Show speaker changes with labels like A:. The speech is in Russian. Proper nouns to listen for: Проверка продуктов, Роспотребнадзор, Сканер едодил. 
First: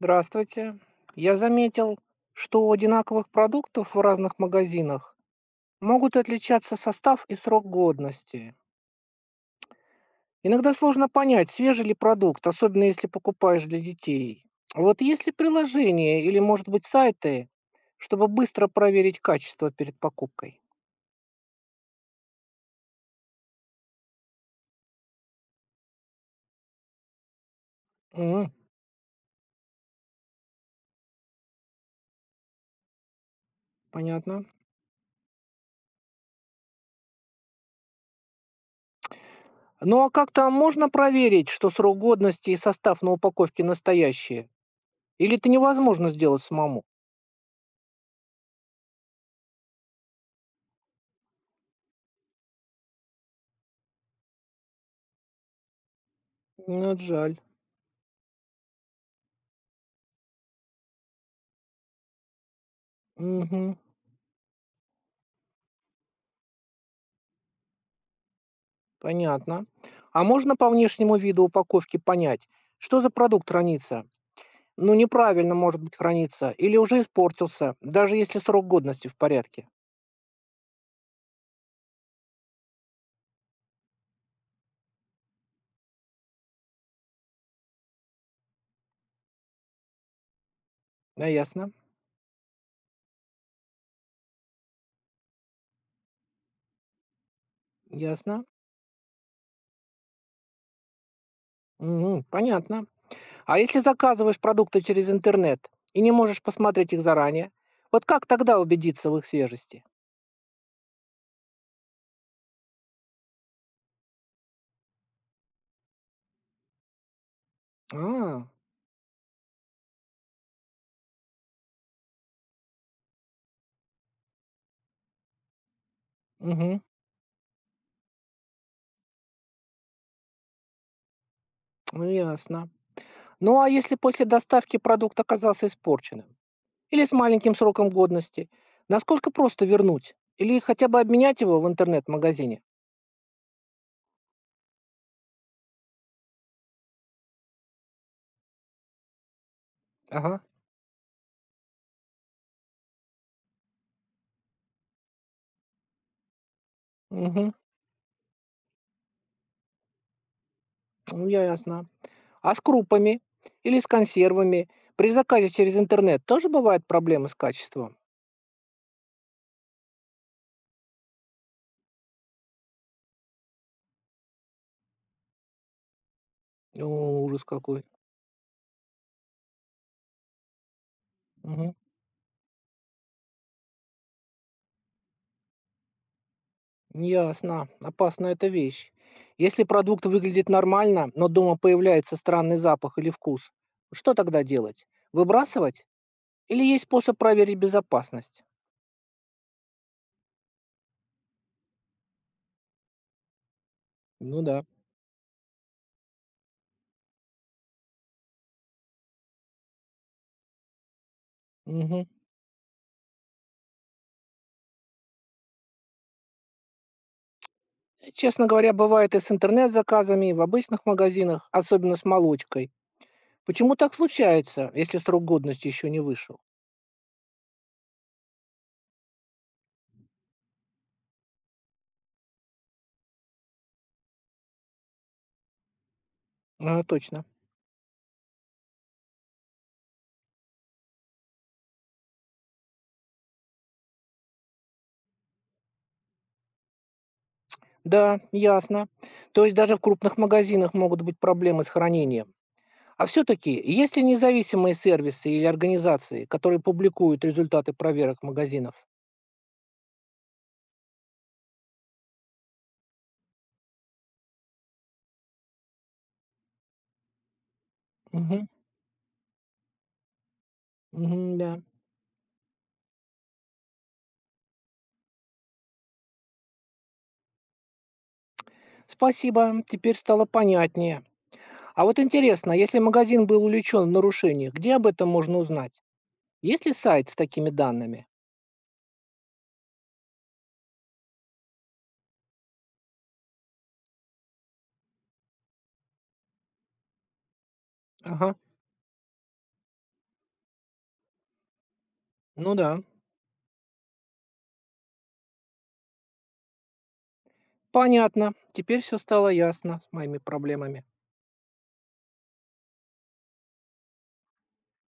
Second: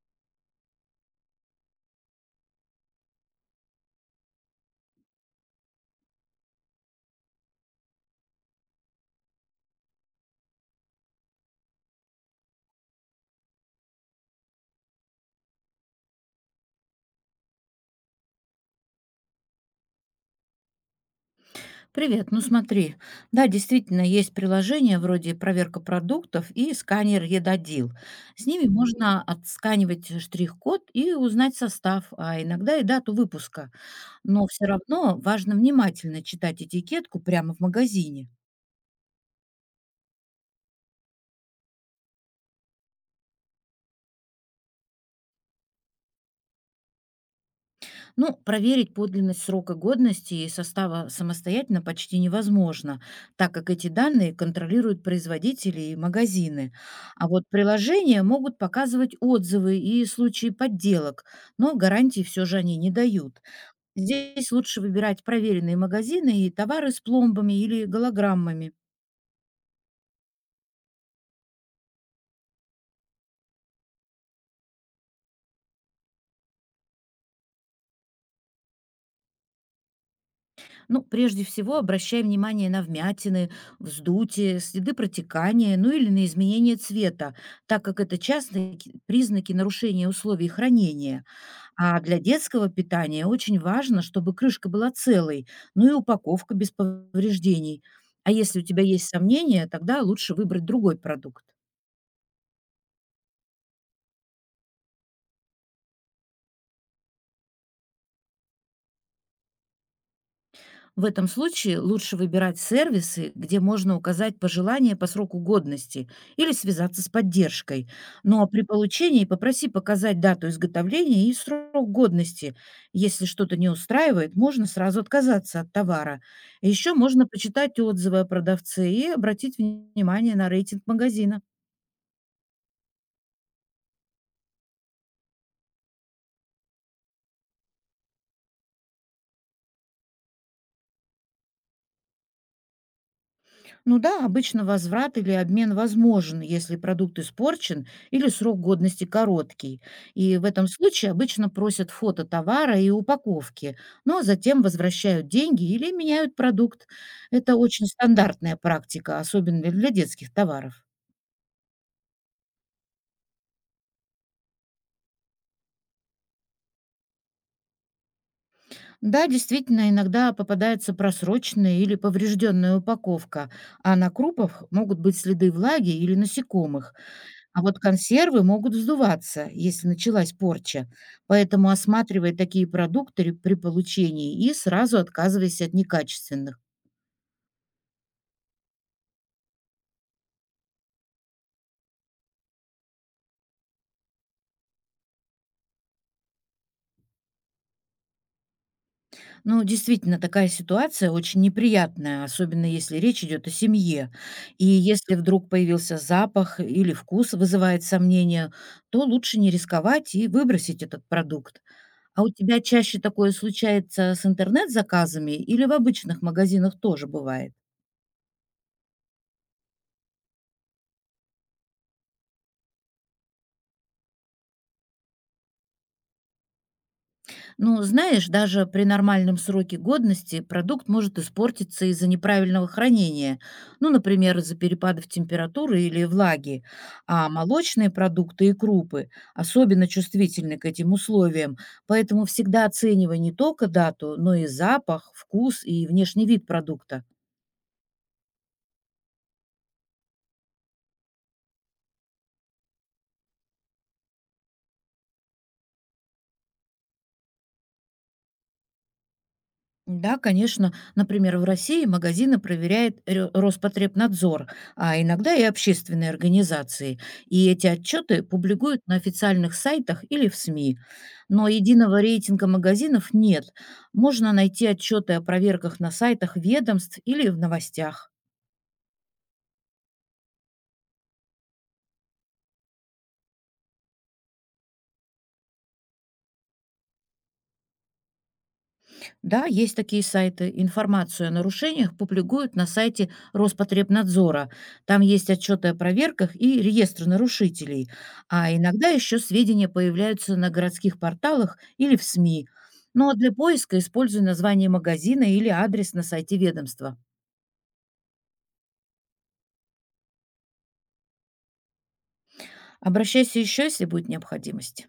A: Здравствуйте. Я заметил, что у одинаковых продуктов в разных магазинах могут отличаться состав и срок годности. Иногда сложно понять, свежий ли продукт, особенно если покупаешь для детей. Вот есть ли приложение или, может быть, сайты, чтобы быстро проверить качество перед покупкой?
B: Привет, ну смотри, да, действительно, есть приложения вроде «Проверка продуктов» и «Сканер едодил». С
A: М,
B: ними Мгм. Можно отсканивать штрих-код и узнать состав, а иногда и дату выпуска.
A: понятно.
B: Но все равно важно внимательно читать этикетку прямо в магазине.
A: Ну а как там можно проверить, что срок годности и состав на упаковке настоящие? Или это невозможно сделать самому?
B: Ну, проверить подлинность срока годности и состава самостоятельно почти невозможно, так как эти данные контролируют производители и магазины.
A: Ну, это
B: А
A: жаль.
B: вот приложения могут показывать отзывы и случаи подделок, но гарантий все же они не дают.
A: Мгм.
B: Здесь лучше выбирать проверенные магазины и товары с пломбами или голограммами.
A: Понятно. А можно по внешнему виду упаковки понять, что за продукт хранится? Ну, неправильно, может быть, хранится, или уже испортился, даже если срок годности в порядке.
B: Ну, прежде всего, обращай внимание на вмятины, вздутие, следы протекания, ну или на изменение цвета, так как это частные признаки нарушения условий хранения.
A: Да, ясно,
B: А для детского питания очень важно, чтобы крышка была целой, ну и упаковка без повреждений. А
A: ясно.
B: если у тебя есть сомнения, тогда лучше выбрать другой продукт.
A: Мгм, понятно. А если заказываешь продукты через интернет и не можешь посмотреть их заранее, вот как тогда убедиться в их свежести?
B: В этом случае лучше выбирать сервисы, где можно указать пожелания по сроку годности или связаться с поддержкой.
A: А,
B: Но при получении попроси показать дату изготовления и срок годности. Если что-то не устраивает, можно сразу отказаться от товара.
A: мгм,
B: Еще можно почитать отзывы о продавце и обратить внимание на рейтинг магазина.
A: ну ясно. Ну, а если после доставки продукт оказался испорченным? Или с маленьким сроком годности? Насколько просто вернуть? Или хотя бы обменять его в интернет-магазине?
B: Ну да, обычно возврат или обмен возможен, если продукт испорчен или срок годности короткий. И
A: Ага.
B: в этом случае обычно просят фото товара и упаковки, но затем возвращают деньги или меняют продукт.
A: Угу.
B: Это очень стандартная практика, особенно для детских товаров.
A: Ну, я ясно. А с крупами? Или с консервами? При заказе через интернет тоже бывают проблемы с качеством?
B: Да, действительно, иногда попадается просроченная или поврежденная упаковка, а на крупах могут быть следы влаги или
A: О,
B: насекомых.
A: ужас
B: А вот
A: какой.
B: консервы могут вздуваться, если началась порча. Поэтому
A: Мгм.
B: осматривай такие продукты при получении и сразу отказывайся от некачественных.
A: Ясно. Опасна эта вещь. Если продукт выглядит нормально, но дома появляется странный запах или вкус, что тогда делать? Выбрасывать? Или есть способ проверить безопасность?
B: Ну, действительно, такая ситуация очень неприятная, особенно если речь идет о семье.
A: Ну да.
B: И если вдруг появился запах или вкус вызывает сомнения, то лучше не рисковать и выбросить этот продукт.
A: Мгм.
B: А у тебя чаще такое случается с интернет-заказами или в обычных магазинах тоже бывает?
A: Честно говоря, бывает и с интернет-заказами, и в обычных магазинах, особенно с молочкой. Почему так случается, если срок годности еще не вышел?
B: Ну, знаешь, даже при нормальном сроке годности продукт может испортиться из-за неправильного хранения, ну, например, из-за перепадов температуры или влаги.
A: А, точно.
B: А молочные продукты и крупы особенно чувствительны к этим условиям, поэтому всегда оценивай не только дату, но и запах, вкус и внешний вид продукта.
A: Да, ясно. То есть даже в крупных магазинах могут быть проблемы с хранением. А все-таки, есть ли независимые сервисы или организации, которые публикуют результаты проверок магазинов?
B: Да, конечно. Например, в России магазины проверяет Роспотребнадзор, а иногда и общественные организации. И эти отчеты
A: Мгм.
B: публикуют на официальных сайтах или в СМИ.
A: Мгм,
B: Но
A: да.
B: единого рейтинга магазинов нет. Можно найти отчеты о проверках на сайтах ведомств или в новостях.
A: Спасибо, теперь стало понятнее. А вот интересно, если магазин был увлечен в нарушениях, где об этом можно узнать? Есть ли сайт с такими данными?
B: Да, есть такие сайты. Информацию о нарушениях публикуют на сайте Роспотребнадзора. Там есть отчеты о проверках и реестры нарушителей.
A: Ага,
B: А иногда еще сведения появляются на городских порталах или в СМИ.
A: ну да.
B: Ну а для поиска используй название магазина или адрес на сайте ведомства.
A: Понятно. Теперь все стало ясно с моими проблемами.
B: Обращайся еще, если будет необходимость.